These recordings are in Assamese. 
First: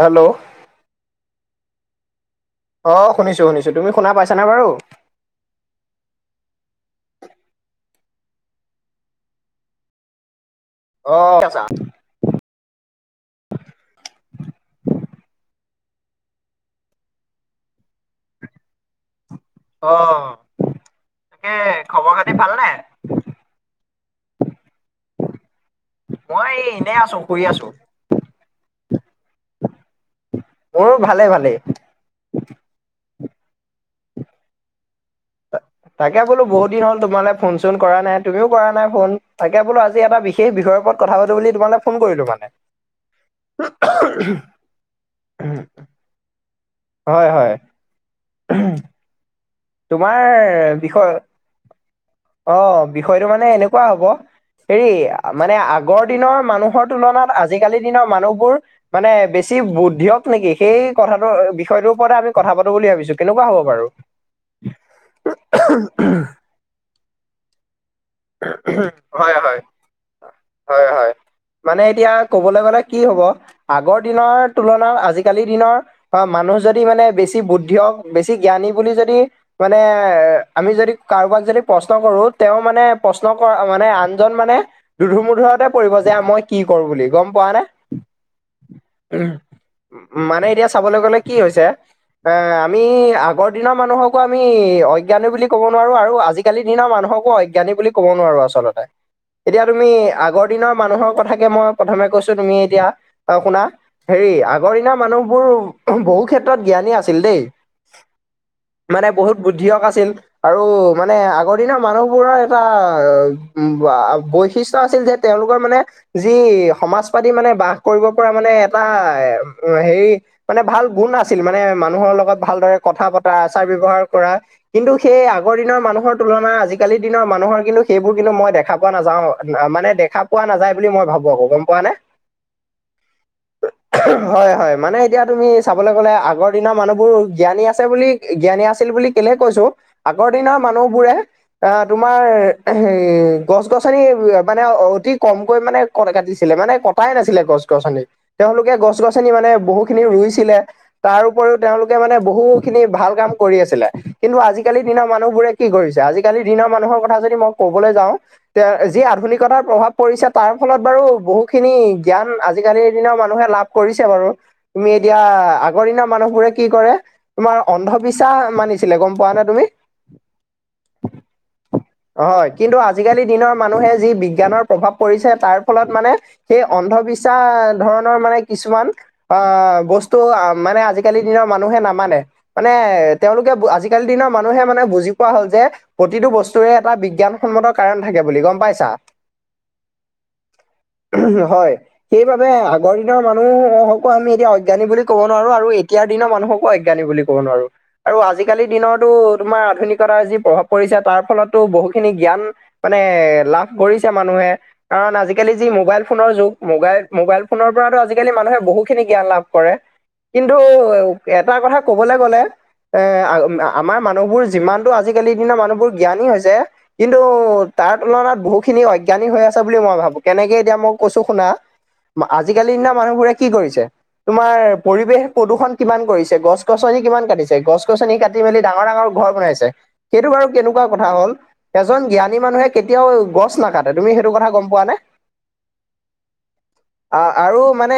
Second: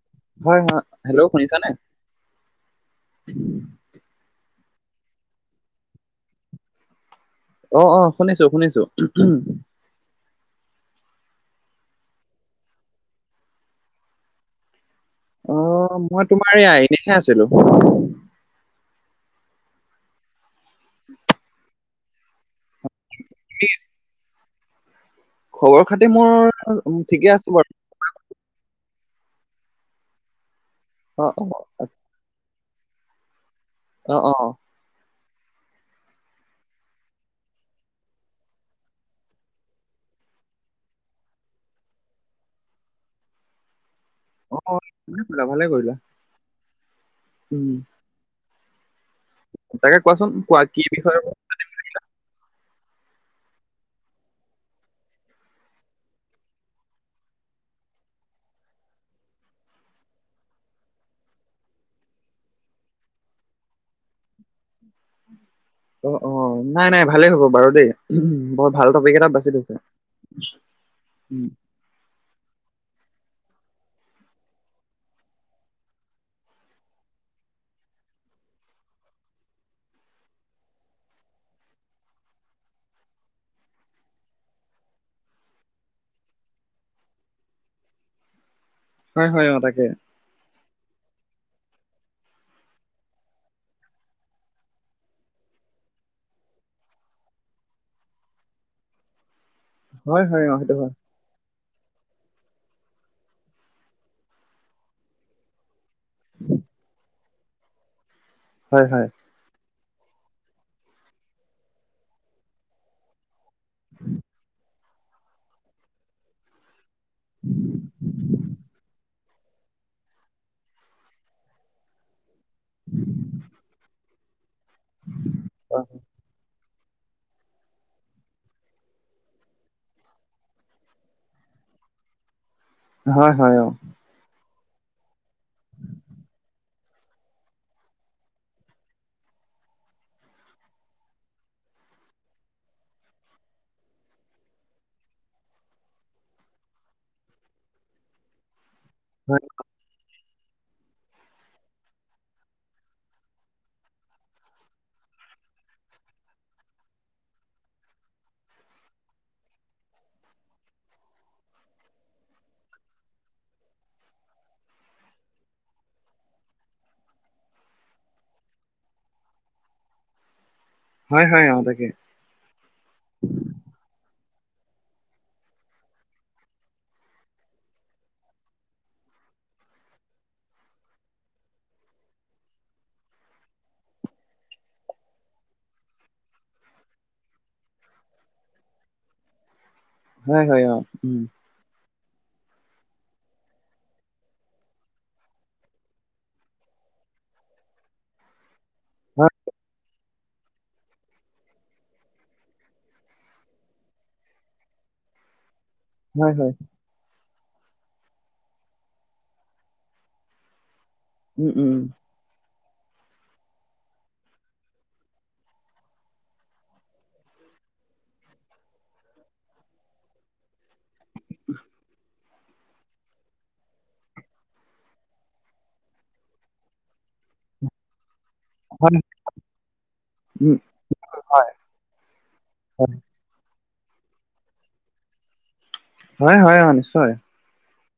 হেল্ল' হয়, হয়, হেল্ল' শুনিছানে? অ, শুনিছো শুনিছো, তুমি শুনা পাইছানে বাৰু? অঁ, অঁ শুনিছো শুনিছো। অঁ! কেইচা অ, মই তোমাৰ এইয়া এনেইহে আছিলো। অহ, তাকে খবৰ খাতি ভালনে? খবৰ-খাতি মোৰ মই এনেই ঠিকেই শুই আছো বাৰু। মোৰ অ ভালে, অ ভালেই। আচ্ছা, অঁ, অঁ, তাকে বোলো বহুত দিন হ'ল তোমালে ফোন চোন কৰা নাই, তুমিও কৰা নাই ফোন। তাকে বোলো আজি এটা বিশে সেই, বিষয়ৰ ওপৰত কথা পাতো বুলি তোমালে ফোন কৰিলো মানে। অ ভালে কৰিলা, ভালেই কৰিলা। হয়, হয়। উম! উমহু তাকে তোমাৰ কোৱাচোন কোৱা কি বিষয়, বিষয়ে অ বিষয়টো মানে এনেকুৱা হ'ব হেৰি মানে আগৰ দিনৰ মানুহৰ তুলনাত, আজিকালি দিনৰ মানুহবোৰ মানে বেছি বুদ্ধিয়ক নেকি? সেই কথাটো বিষয়টোৰ ওপৰতে আমি কথা পাতো বুলি ভাবিছো। কেনেকুৱা হ'ব বাৰু? [unintelligible] অ, অ নাই নাই ভালেই হ'ব বাৰু দেই। বৰ ভাল টপিক এটা হয় বাচি হয় থৈছা। হয় হয় উম! মানে এতিয়া ক'বলৈ গলে কি হব আগৰ দিনৰ তুলনাত, আজিকালি দিনৰ বা মানুহ যদি মানে বেছি বুদ্ধিয়ক, বেছি জ্ঞানী বুলি যদি মানে আমি যদি কাৰোবাক যদি প্ৰশ্ন কৰো! তেওঁ মানে প্ৰশ্ন কৰা মানে, আনজন মানে দুধুৰ-মুধুৰতে পৰিব যে মই কি কৰো বুলি গোম পোৱা নে? হয়, হয়, অ তাকে। মানে, এতিয়া চাবলৈ গলে কি হৈছে এ আমি আগৰ দিনৰ মানুহকো আমি অজ্ঞানী বুলি ক'ব নোৱাৰো, আৰু আজি কালি দিনৰ মানুহকো অজ্ঞানী বুলি কব নোৱাৰো আচলতে, এতিয়া তুমি হয় হয় আগৰ অ সেইটো দিনৰ হয় মানুহৰ কথাকে মই প্ৰথমে কৈছো! তুমি এতিয়া অ শুনা, হেৰি আগৰ দিনৰ মানুহবোৰ বহু ক্ষেত্ৰত জ্ঞানী আছিল দেই। হয় হয় মানে বহুত বুদ্ধিয়ক আছিল, আৰু মানে আগৰ দিনৰ মানুহবোৰৰ এটা বৈশিষ্ট আছিল যে- তেওঁলোকৰ মানে যি সমাজ পাতি মানে বাস কৰিব পৰা, মানে এটা হেৰি মানে ভাল গুণ আছিল মানে মানুহৰ লগত ভালদৰে কথা পতা, আচাৰ-ব্যৱহাৰ কৰা, কিন্তু সেই আগৰ অ দিনৰ মানুহৰ তুলনা, আজিকালিৰ দিনৰ মানুহৰ কিন্তু সেইবোৰ কিন্তু মই দেখা পোৱা নাযাও মানে দেখা পোৱা নাযায় বুলি মই ভাবো আকৌ গম পোৱা নে। [unintelligible] হয়, হয়, অ! হয়, হয় মানে এতিয়া তুমি চাবলৈ গ'লে আগৰ দিনৰ মানুহবোৰ জ্ঞানী আছে বুলি জ্ঞানী আছিল বুলি কেলেহে কৈছো, আগৰ দিনৰ মানুহবোৰে আহ তোমাৰ, হে গছ-গছনি মানে অতি কমকৈ মানে কট এটা দিছিলে মানে কটাই নাছিলে গছ গছনি তেওঁলোকে গছ গছনি মানে বহুখিনি ৰুইছিলে তাৰ উপৰিও তেওঁলোকে মানে বহু খিনি ভাল কাম কৰি আছিলে কিন্তু আজিকালিৰ দিনৰ মানুহ বোৰে কি কৰিছে আজিকালি দিনৰ মানুহৰ কথা যদি মই ক'বলৈ যাওঁ তে যি আধুনিকতাৰ প্ৰভাৱ পৰিছে তাৰ ফলত বাৰু বহুখিনি জ্ঞান আজিকালিৰ দিনৰ মানুহে লাভ কৰিছে বাৰু তুমি এতিয়া আগৰ দিনৰ মানুহবোৰে কি কৰে তোমাৰ অন্ধবিশ্বাস মানিছিলে গম পোৱা নে তুমি হয় হয় অঁ তাকে হয় কিন্তু আজিকালি দিনৰ মানুহে যি বিজ্ঞানৰ প্ৰভাৱ পৰিছে তাৰ ফলত মানে সেই অন্ধবিশ্বাস ধৰণৰ মানে কিছুমান অ বস্তু মানে আজিকালি দিনৰ মানুহে নামানে মানে তেওঁলোকে আজিকালি দিনৰ মানুহে মানে বুজি পোৱা হল যে প্ৰতিটো বস্তুৰে এটা বিজ্ঞান সন্মত কাৰণ থাকে বুলি গোম পাইছা হয় হয় অ উম হয় সেইবাবে আগৰ দিনৰ মানুহকো আমি এতিয়া অজ্ঞানী বুলি ক'ব নোৱাৰো আৰু এতিয়াৰ দিনৰ মানুহকো অজ্ঞানী বুলি আৰু আজিকালি দিনতো হয় তোমাৰ আধুনিকতাৰ যি প্ৰভাৱ কৰিছে তাৰ ফলতো বহুখিনি জ্ঞান মানে লাভ কৰিছে মানুহে কাৰণ আজিকালি যি মোবাইল ফোনৰ হয় হয় যুগ মোবাইল মোবাইল ফোনৰ পৰাতো আজিকালি মানুহে বহুখিনি জ্ঞান লাভ কৰে কিন্তু উম এটা উম কথা ক'বলৈ গ'লে এ আমাৰ মানুহবোৰ যিমানতটো আজিকালি সদিনা মানুহবোৰ জ্ঞানী হৈছে কিন্তু তাৰ তুলনাত বহুতখিনি অজ্ঞানিক হৈ আছে বুলি মই ভাবো কেনেকে এতিয়া মই কৈছো শুনা আজিকালিৰ দিনা মানুহবোৰে কি কৰিছে তোমাৰ পৰিৱেশ প্ৰদূষণ কিমান কৰিছে গছ গছনি কিমান কাটিছে গছ গছ গছনি কাটি মেলি ডাঙৰ হয় ডাঙৰ ঘৰ বনাইছে সেইটো বাৰু উম কেনেকুৱা কথা হল হয় এজন জ্ঞানী মানুহে হয় কেতিয়াও গছ নাকাটে তুমি সেইটো কথা গম পোৱা নে হয় হয় অ নিশ্চয় আৰু মানে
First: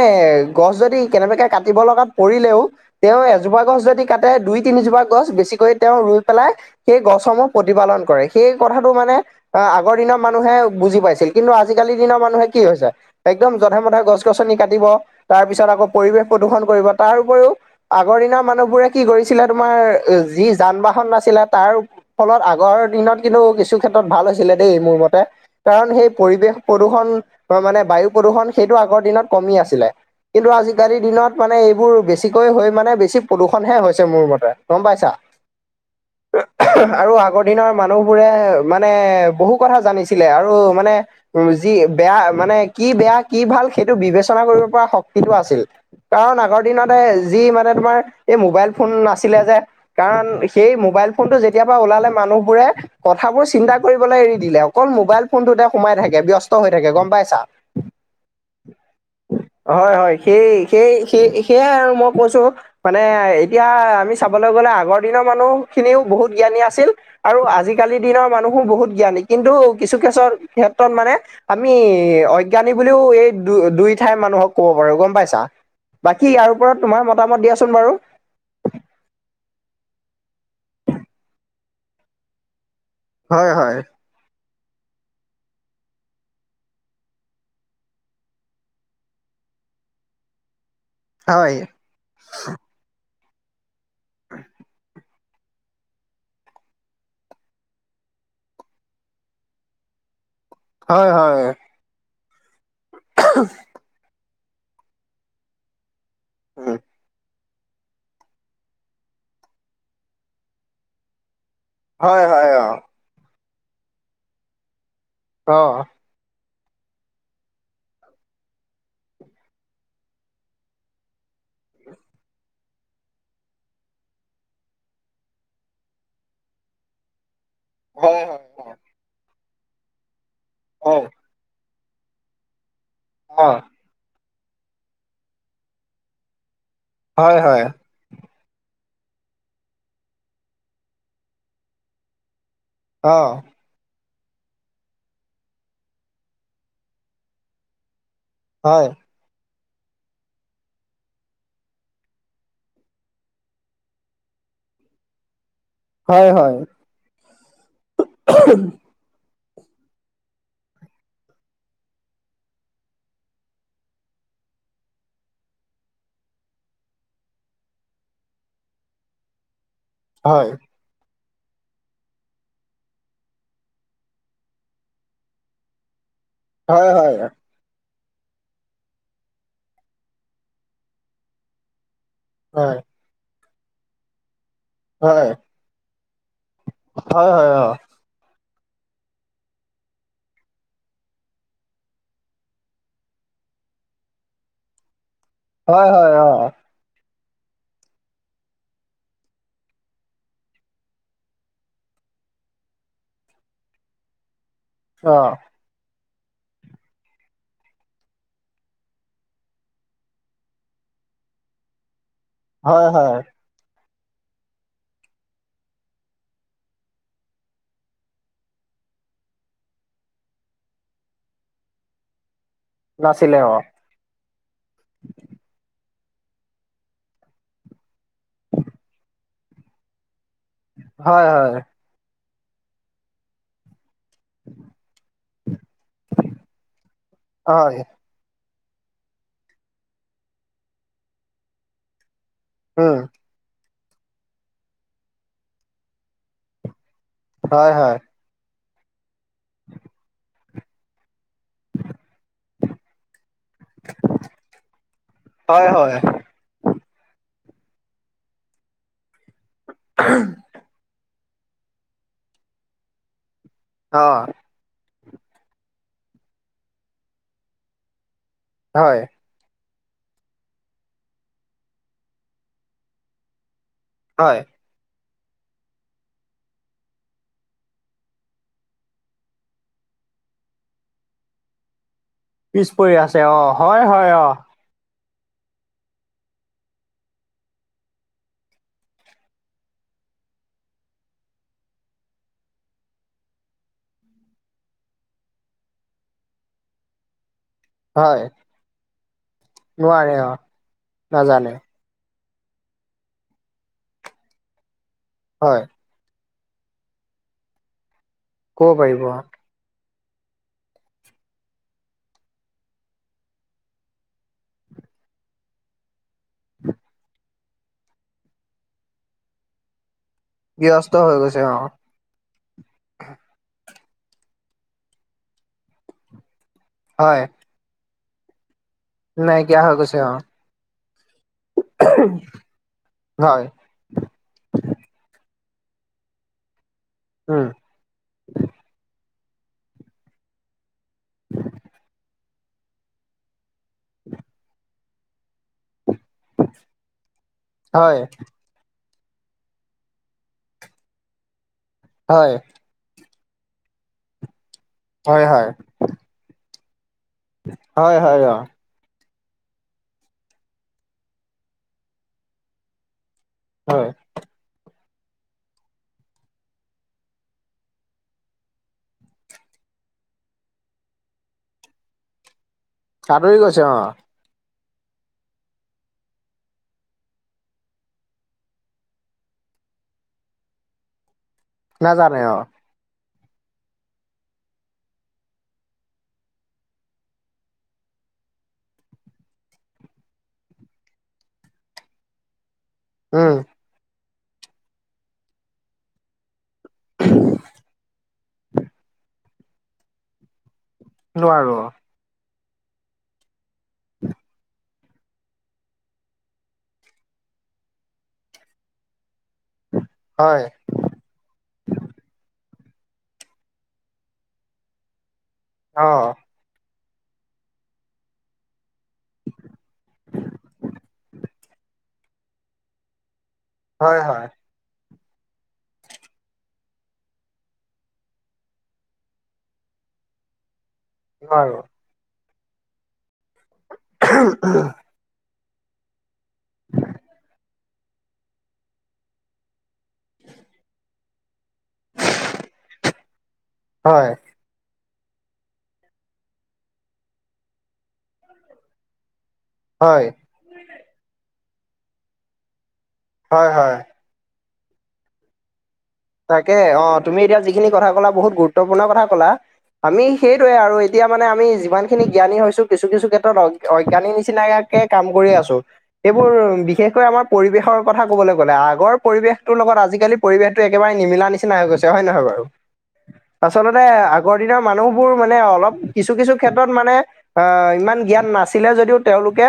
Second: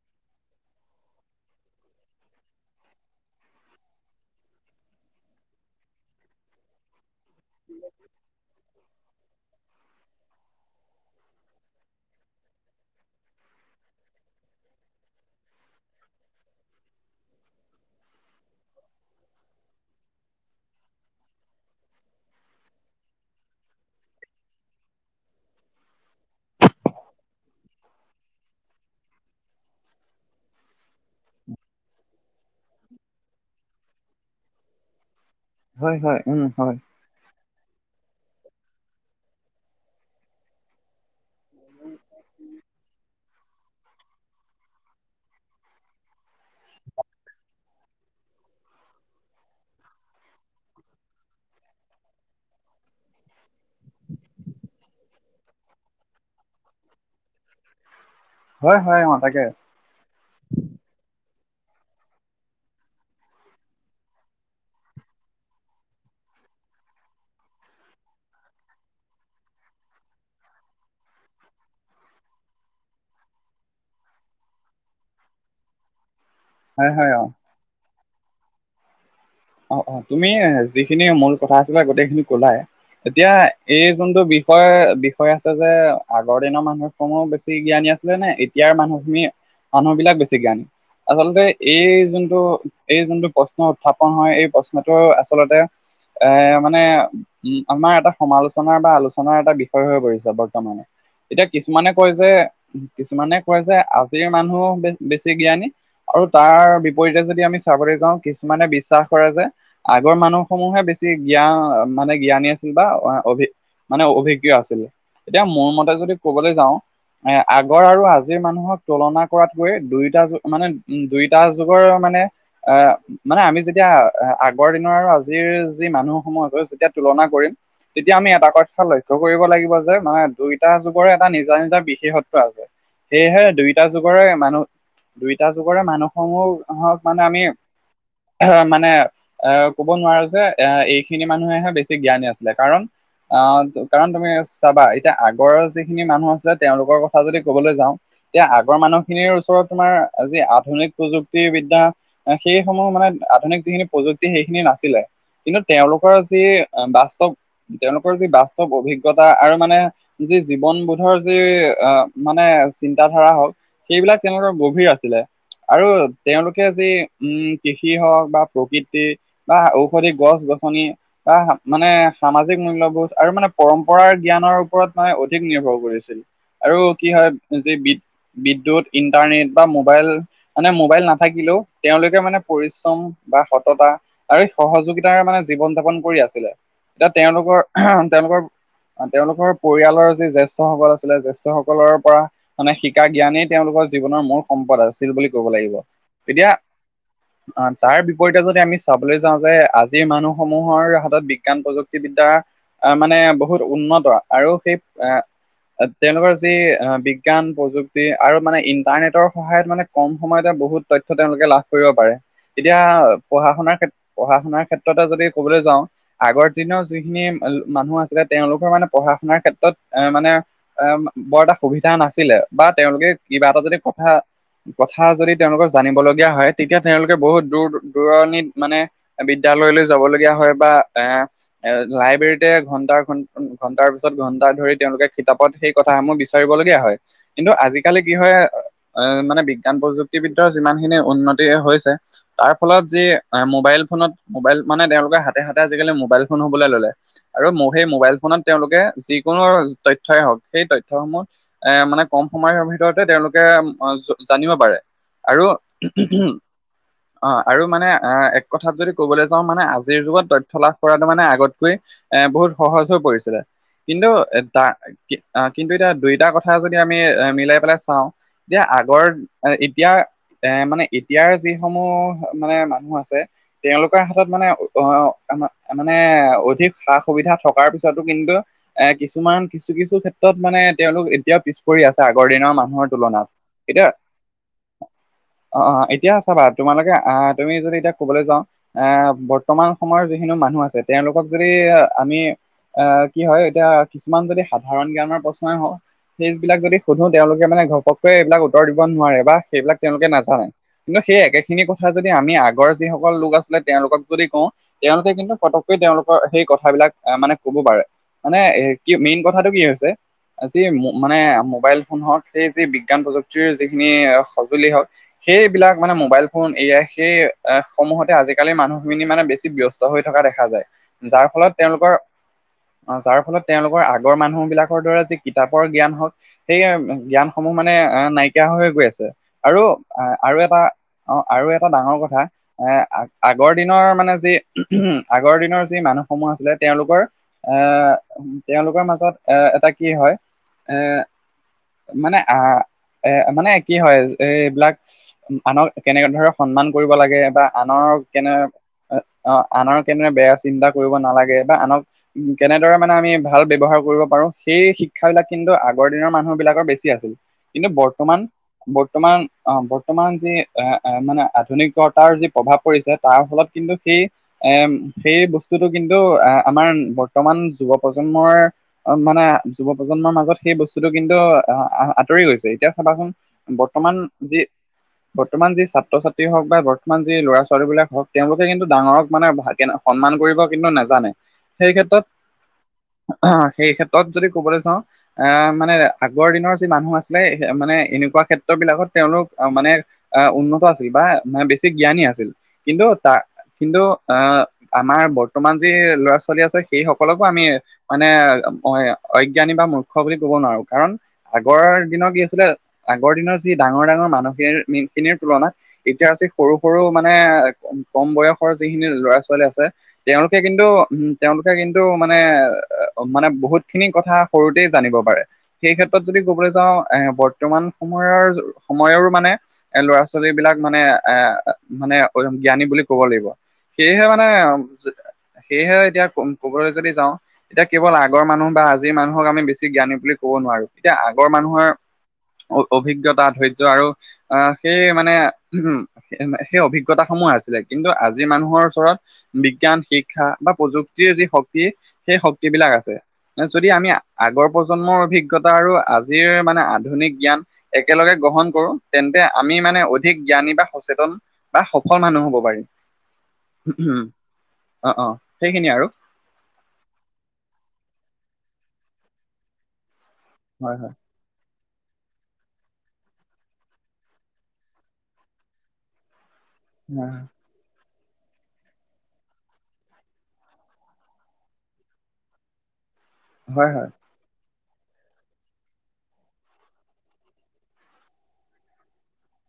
গছ যদি কেনেবাকৈ কাটিব লগাত পৰিলেও তেওঁ এজোপা গছ যদি কাটে দুই তিনিজোপা গছ বেছিকৈ তেওঁ ৰুই পেলাই সেই গছসমূহ প্ৰতিপালন কৰে সেই কথাটো মানে আহ আগৰ দিনৰ মানুহে বুজি পাইছিল কিন্তু আজিকালিৰ দিনৰ মানুহে কি হৈছে একদম জধে মধে গছ গছনি কাটিব তাৰ পিছত আকৌ পৰিৱেশ প্ৰদূষণ কৰিব তাৰ উপৰিও আগৰ দিনৰ মানুহবোৰে কি কৰিছিলে তোমাৰ যি যান বাহন নাছিলাত তাৰ ফলত আগৰ দিনত কিন্তু কিছু ক্ষেত্ৰত ভাল হৈছিলে দেই মোৰ মতে কাৰণ সেই পৰিৱেশ প্ৰদূষণ মানে বায়ু প্ৰদূৰণ সেইটো আগৰ দিনত কমি আছিলে কিন্তু আজিকালিৰ দিনত মানে এইবোৰ বেছিকৈ হৈ মানে বেছি প্ৰদূষণহে হৈছে মোৰ মতে গম পাইছা হয় হয় উম হয় আৰু আগৰ দিনৰ মানুহ বোৰে মানে বহু কথা জানিছিলে আৰু মানে উ যি বেয়া মানে কি বেয়া কি ভাল সেইটো বিবেচনা কৰিব পৰা শক্তিটো আছিল কাৰ ন আ আগৰ দিনতে যি মানে তোমাৰ এই মোবাইল ফোন নাছিলে যে কাৰণ সেই মোবাইল ফোনটো যেতিয়াবা ওলালে মানুহবোৰে কথাবোৰ চিন্তা কৰিবলৈ এৰি দিলে অকল মোবাইল ফোনটোতে সোমাই থাকে ব্যস্ত হৈ থাকে গম পাইছা হয় হয় হয় অ তাকে হয় হয় সেই সেই সেই সেয়াই আৰু মই কৈছো মানে এতিয়া আমি চাবলৈ গ'লে আগৰ দিনৰ মানুহ খিনিও বহুত জ্ঞানী আছিল। আৰু আজিকালি দিনৰ মানুহো বহুত জ্ঞানী কিন্তু কিছু কেচৰ ক্ষেত্ৰত মানে আমি অজ্ঞানী বুলিও এই দু দুই ঠাই মানুহক কব পাৰো গম পাইছা। বাকী ইয়াৰ ওপৰত হয়, তোমাৰ হয়, অ'। মতামত দিয়াচোন বাৰু। অ অ তুমি যিখিনি মূল কথা আছিলা গোটেইখিনি কলাই এতিয়া হয় হয় এইজ যোনটো বিষয় বিষয় আছে যে আগৰ দিনৰ মানুহে কও বেছি জ্ঞানী আছিলে নে এত- তিয়াৰ মানুহখিনি মানুহবিলাক বেছি জ্ঞানী। আচলতে হয় এই যোনটো এই যোনটো প্ৰশ্ন উত্থাপন হয় এই প্ৰশ্নটো আচলতে। এ মানে উম আমাৰ এটা সমালোচনাৰ বা আলোচনাৰ এটা বিষয় হৈ পৰিছে বৰ্ত- ত মানে হয় হয় এতিয়া কিছুমানে কয় যে কিছুমানে কয় যে আজিৰ মানুহো বেছি জ্ঞানী আৰু তাৰ উম, বিপৰীতে যদি আমি চাবৰি যাওঁ কিছুমানে বিশ্বাস কৰে যে আগৰ মানুহ সমূহে বেছি জ্ঞা- মানে হয় জ্ঞানী হয় আছিল অ বা অভি মানে অভিজ্ঞ আছিল্ এতিয়া মোৰ মতে যদি ক'বলে যাওঁ। এ আগৰ আৰু আজিৰ মানুহক তুলনা কৰাতকৈ দুয়োটা যুগ মানে দুইটা যুগৰ মানে এ মানে আমি যেত- তিয়া আগৰ দিনৰ আৰু আজিৰ যি মানুহসমূহ হৈ যেতিয়া তুলনা কৰিম। অ তেতিয়া আমি এটা কথা লক্ষ্য কৰিব লাগিব যে মানে দুইটা যুগৰে টা নিজ নিজ বিশেষত্ব আছে সেয়েহে দুই দুইটা যুগৰে মানুহ দুইটা যুগৰে মানুহসমূহ হক মানে হয় আমি হয় আহ মানে এ ক'ব নোৱাৰো যে এ এইখিনি মানুহেহে বেছি জ্ঞানী আছিলে কাৰণ অ যুগ কাৰণ তুমি চাবা এতিয়া আগৰৰ যিখিনি মানুহ আছে তেওঁলোকৰ কথা যদি কবলৈ যাওঁ। তিয়া আগৰ অ মানুহখিনিৰ ওচৰত তোমাৰ যি আধুনিক প্ৰযুক্তি বিদ্যা সেই সমূহ মানে আধুনিক যিখিনি প্ৰযুক্তি সেইখিনি নাছিলে কিন্তু তেওঁলোকৰ হয় হয় অ হয় যি হয় বাস্তৱ তেওঁলোকৰ যি বাস্তৱ অভিজ্ঞ- অভিজ্ঞতা আৰু মানে যি জীৱন বোধৰ যি আহ মানে চিন্তা ধাৰা হওঁক সেইবিলাক তেওঁলোকৰ গভীৰ আছিলে আৰু তেওঁলোকে যি উম কৃষ ষি হওক বা প্ৰকৃতি বা ঔষধি হয় গছ-গছনি বা মানে সামাজিক মূল্যবোধ আৰু মানে পৰম্পৰাৰ জ্ঞানৰ ওপৰত মানে অধিক নিৰ্ভৰ কৰিছিল। আৰু কি হয় যি বিদ বিদ্যুৎ, ইণ্টাৰনেট বা মোবাইল মানে মোবাইল নাথাকিলেও তেওঁলোকে মানে হয় পৰিশ্ৰম বা সততা আৰু সহযোগিতাৰে হয়, মানে জীৱন যাপন কৰি আছিলে। এতিয়া হয়, হয়, তেওঁলোকৰ অ, তেওঁলোকৰ তেওঁলোকৰ পৰিয়ালৰ যি জ্যেষ্ঠসকলে আছিলে জ্যেষ্ঠসকলে পৰা মানে শিকা জ্ঞানেই তেওঁলোকৰ জীৱনৰ মূল সম্পদ আছিল বুলি কব লাগিব। হয়, হয়, অ, তেতিয়া অ তাৰ বিপৰীতে যদি আমি চাবলৈ যাওঁ যে আজিৰ মানুহসমূহৰ হাতত বিজ্ঞান প্ৰযুক্তিবিদ্যা আহ মানে বহুত উন্নত আৰু সেইপ আ অ, অত তেওঁলোকৰ যি বিজ্ঞান প্ৰযুক্তি আৰু মানে ইণ্টাৰনেটৰ সহায়ত মানে কম সময়তে বহুত তথ্য তেওঁলোকে লাভ কৰিব পাৰে। এতিয়া হয়, হয়, পঢ়া শুনাৰ ক্ষেত- পঢ়া শুনাৰ ক্ষেত্ৰতে যদি ক'বলৈ যাওঁ। আগৰ দিনৰ যিখিনি মানুহ আছিলে তেওঁলোকৰ মানে পঢ়া শুনাৰ ক্ষেত্ৰত এ মানে এ বৰ এটা সুবিধা নাছিলে বা তেওঁলোকে নাছিলে কিবা অ, এটা যদি কথা কথা যদি তেওঁলোকৰ জানিবলগীয়া হয় তেতিয়া তেওঁলোকে বহুত দূৰ দূৰণিত মানে বিদ্যয়ালয়লৈ যাব লগীয়া হয়। হয়, হয়, এ লাইব্ৰেৰী ঘন্টা ঘন্টা, ঘন্টাৰ পিছত ঘন্টা ধৰি তেওঁলোকে কিতাপত সেই কথাসমূহ বিচাৰিবলগীয়া হয় কিন্তু হয়, আজিকালি। কি হয় আহ মানে বিজ্ঞান প্ৰযুক্তিবিদ্যাৰ যিমান খিনি উন্নতি হৈছে। তাৰ ফলত উম, যি। অ মোবাইল ফোনত মোবাইল মানে তেওঁলোকে হাতে হাতে আজিকালি মোবাইল ফোন হবলে ললে। আৰু হয়, সেই হয়, মোবাইল ফোনত তেওঁলোকে যিকোনো তথ্যয়ই হওক সেই তথ্যয়সমূহ, এ মানে কম সময়ৰ ভিতৰতে তেওঁলোকে জানিব পাৰে আৰু হয়, হয়, অ আৰু মানে এ, কথাত যদি ক'বলৈ যাওঁ মানে আজিৰ যুগত তথ্য লাভ কৰাটো মানে আগত, এ বহুত সহজ হৈ পৰিছিলে অ, কিন্তু এ, তাৰ কিন্তু এতিয়া দুইটা কথা যদি আমি এ মিলাই পেলাই চাওঁ এতিয়া হয়, আগৰ, এতিয়া এ মানে এতিয়াৰ যিসমূহ মানে মানুহ আছে তেওঁলোক, হাতত হয়, মানে অ মানে অধিক সা সুবিধা থকাৰ পিছতো কিন্তু, এ কিছুমান কিছু কিছু ক্ষেত্ৰত মানে তেওঁলোক এতিয়াও পিছত, কৰি আছে আগৰ দিনৰ পিছ মানুহৰ পৰি আছে তুলনাত অ, হয়, এতিয়া, হয় অ, অ অ এতিয়া চাবা বাৰু তোমালোকে আহ তুমি যদি এতিয়া ক'বলৈ যাওঁ, আহ বৰ্তমান সময়ৰ যিখিনি মানুহ আছে তেওঁলোকক যদি আমি। আহ কি হয় এতিয়া কিছুমান যদি সাধাৰণ জ্ঞানৰ প্ৰশ্নই হয়ওক, সেইজ বিলাক যদি সুধো তেওঁলোকে মানে ঘ ঘপকে হয়, এইবিলাক উত্তৰ দিব নোৱাৰে বা সেইবিলাক তেওঁলোকে নোৱাৰে অ, নাজানে কিন্তু সেই নাজানে। একেখিনি কথা, যদি আমি আগৰ যিসকল লোক আছিলে তেওঁলোকক যদি কওঁ তেওঁলোকে কিন্তু হয়, পটককৈ তেওঁলোক, সেই কথাবিলাক এ মানে ক'ব পাৰে মানে এ ক'ব কি পাৰিব অ, মেইন কথাটো কি হৈছে। যি মানে মোবাইল ফোন হওক সেই যি বিজ্ঞান প্ৰযুক্তিৰ যিখিনি সঁজুলি হওক, সেইবিলাক মানে মোবাইল ফোন এ আই সেই সমূহতে আজিকালিৰ মানুহখিনি মানে বেছি ব্যস্ত হৈ থকা দেখা, দেখা যায় ব্যস্ত হৈ যাৰ গৈছে ফলত অ, তেওঁলোকৰ। অ যাৰ ফলত তেওঁলোকৰ আগৰ মানুহ বিলাকৰ দ্বৰে যি কিতাপৰ জ্ঞান হওক, সেই জ্ঞানসমূহ মানে অ নাইকিয়া হৈ গৈ আছে। নাই কিয়া হৈ গৈছে। অ আৰু এটা অ আৰু এটা ডাঙৰ কথা এ হয়, আগৰ দিন। দিনৰ মানে যি উ আগৰ দিনৰ যি মানুহ সমূহ আছিলে তেওঁলোকৰ উম, এ, তেওঁলোকৰ মাজত এ এটা কি হয় এ, মানে আহ এ মানে কি হয় এইবিলাক আনক কেনেকে ধৰক। সন্মান কৰিব লাগে বা আনৰ হয়, কেনে, অ আনৰ কেনেৰে বেয়া চিন্তা কৰিব নালাগে বা আনক হয়, কেনে, ৰে মানে আমি ভাল ব্যৱহাৰ কৰিব পাৰো সেই হয়, শিক্ষাবিলাক হয়, কিন্তু আগৰ দিনৰ মানুহ বিলাকৰ বেছি আছিল। কিন্তু হয়, হয়, বৰ্তমান অ, বৰ্তমান। অ বৰ্তমান যি এ মানে আধুনিকতাৰ যি প্ৰভাৱ পৰিছে তাৰ ফলত কিন্তু হয়, সেই। এ সেই বস্তুটো কিন্তু আহ আমাৰ বৰ্তমান যুৱ প্ৰজন্মৰ। অ মানে যুৱ প্ৰজন্মৰ মাজত সেই বস্তুটো কিন্তু আঁতৰি গৈছে। এতিয়া চাবাচোন আঁতৰি গৈছে অ, বৰ্তমান যি। বৰ্তমান যি ছাত্ৰ ছাত্ৰী হওক বা বৰ্তমান যি ল'ৰা ছোৱালীবিলাক হওক তেওঁলোকে কিন্তু ডাঙৰক মানে ভাগে ন, সন্মান কৰিব কিন্তু নাজানে সেই ক্ষেত্ৰত। নাজানে অ, অ সেই ক্ষেত্ৰত যদি ক'বলৈ যাওঁ। আহ মানে আগৰ দিনৰ যি মানুহ আছিলে মানে এনেকুৱা ক্ষেত্ৰ বিলাকত। তেওঁলোক আহ মানে আহ উন্নত আছিল বা মানে বেছি জ্ঞানী আছিল কিন্তু তা। উম, কিন্তু আ আমাৰ বৰ্তমান যি ল'ৰা ছো ছোৱালী আছে সেই সকলকো আমি মানে অজ্ঞানী বা মূৰ্খ বুলি ক'ব নোৱাৰো। কাৰণ নোৱাৰো আগৰ অ, দিনৰ কি আছিলে আগৰ দিনৰ যি। ডাঙৰ ডাঙৰ মানুহখিনিৰ তুলনাত। ইতিয়াচি সৰু সৰু মানে কম বয়সৰ যিখিনি ল'ৰা ছোৱালী আছে। তেওঁলোকে হয়, কিন্তু উম তেওঁলোকে কিন্তু মানে মানে বহুতখিনি কথা সৰুতে জানিব পাৰে। সেই অ, ক্ষেত্ৰত যদি ক'বলৈ যাওঁ এ বৰ্তমান সময়ৰ। সময়ৰো মানে এ ল'ৰা ছোৱালী বিলাক মানে এ মানে জ্ঞানী বুলি ক'ব লাগিব। হয়, সেয়েহে হয়। মানে সেয়েহে এতিয়া কবলৈ যদি যাওঁ। এতিয়া কেৱল আগৰ মানুহ বা আজিৰ মানুহক আমি বেছি জ্ঞানী বুলি ক'ব নোৱাৰো। এতিয়া আগৰ হয় মানুহৰ অভিজ্ঞতা ধৈৰ্য্য আৰু আহ সেই মানে। উম সেই অভিজ্ঞতাসমূহ আছিলে কিন্তু আজি মানুহৰ ওচৰত। বিজ্ঞান শিক্ষা বা প্ৰযুক্তিৰ যি শক তি সেই শক্তিবিলাক আছে যদি আমি হয় আগৰ। প্ৰজন্মৰ অভিজ্ঞতা আৰু আজিৰ মানে আধুনিক জ্ঞান একেলগে গ্ৰহণ কৰোঁ। তেন্তে আমি মানে হয় অধিক জ্ঞানী বা সচেতন বা সফল মানুহ হব পাৰিম। হয় হয় উম অ অ সেইখিনিয়ে আৰু। তাকে অ তুমি এতিয়া যিখিনি কথা কলা বহুত গুৰুত্বপূৰ্ণ কথা কলা আমি সেইটোৱে আৰু হয় হয় এতিয়া। মানে আমি যিমান খিনি জ্ঞানী হৈছো কিছু কিছু ক্ষেত্ৰত অজ্ঞানী নিচিনাকে কাম কৰি আছো। এইবোৰ বিশেষকৈ হয় আমাৰ পৰিৱেশৰ কথা কবলৈ গ'লে আগৰ পৰিৱেশটোৰ লগত আজিকালি পৰিৱেশ। একেবাৰে নিমিলা নিচিনা হৈ গৈছে হয় নহয় বাৰু হয় আচলতে। হয়। আগৰ দিনৰ মানুহবোৰ মানে অলপ কিছু কিছু ক্ষেত্ৰত মানে। আহ ইমান জ্ঞান নাছিলে যদিও তেওঁলোকে।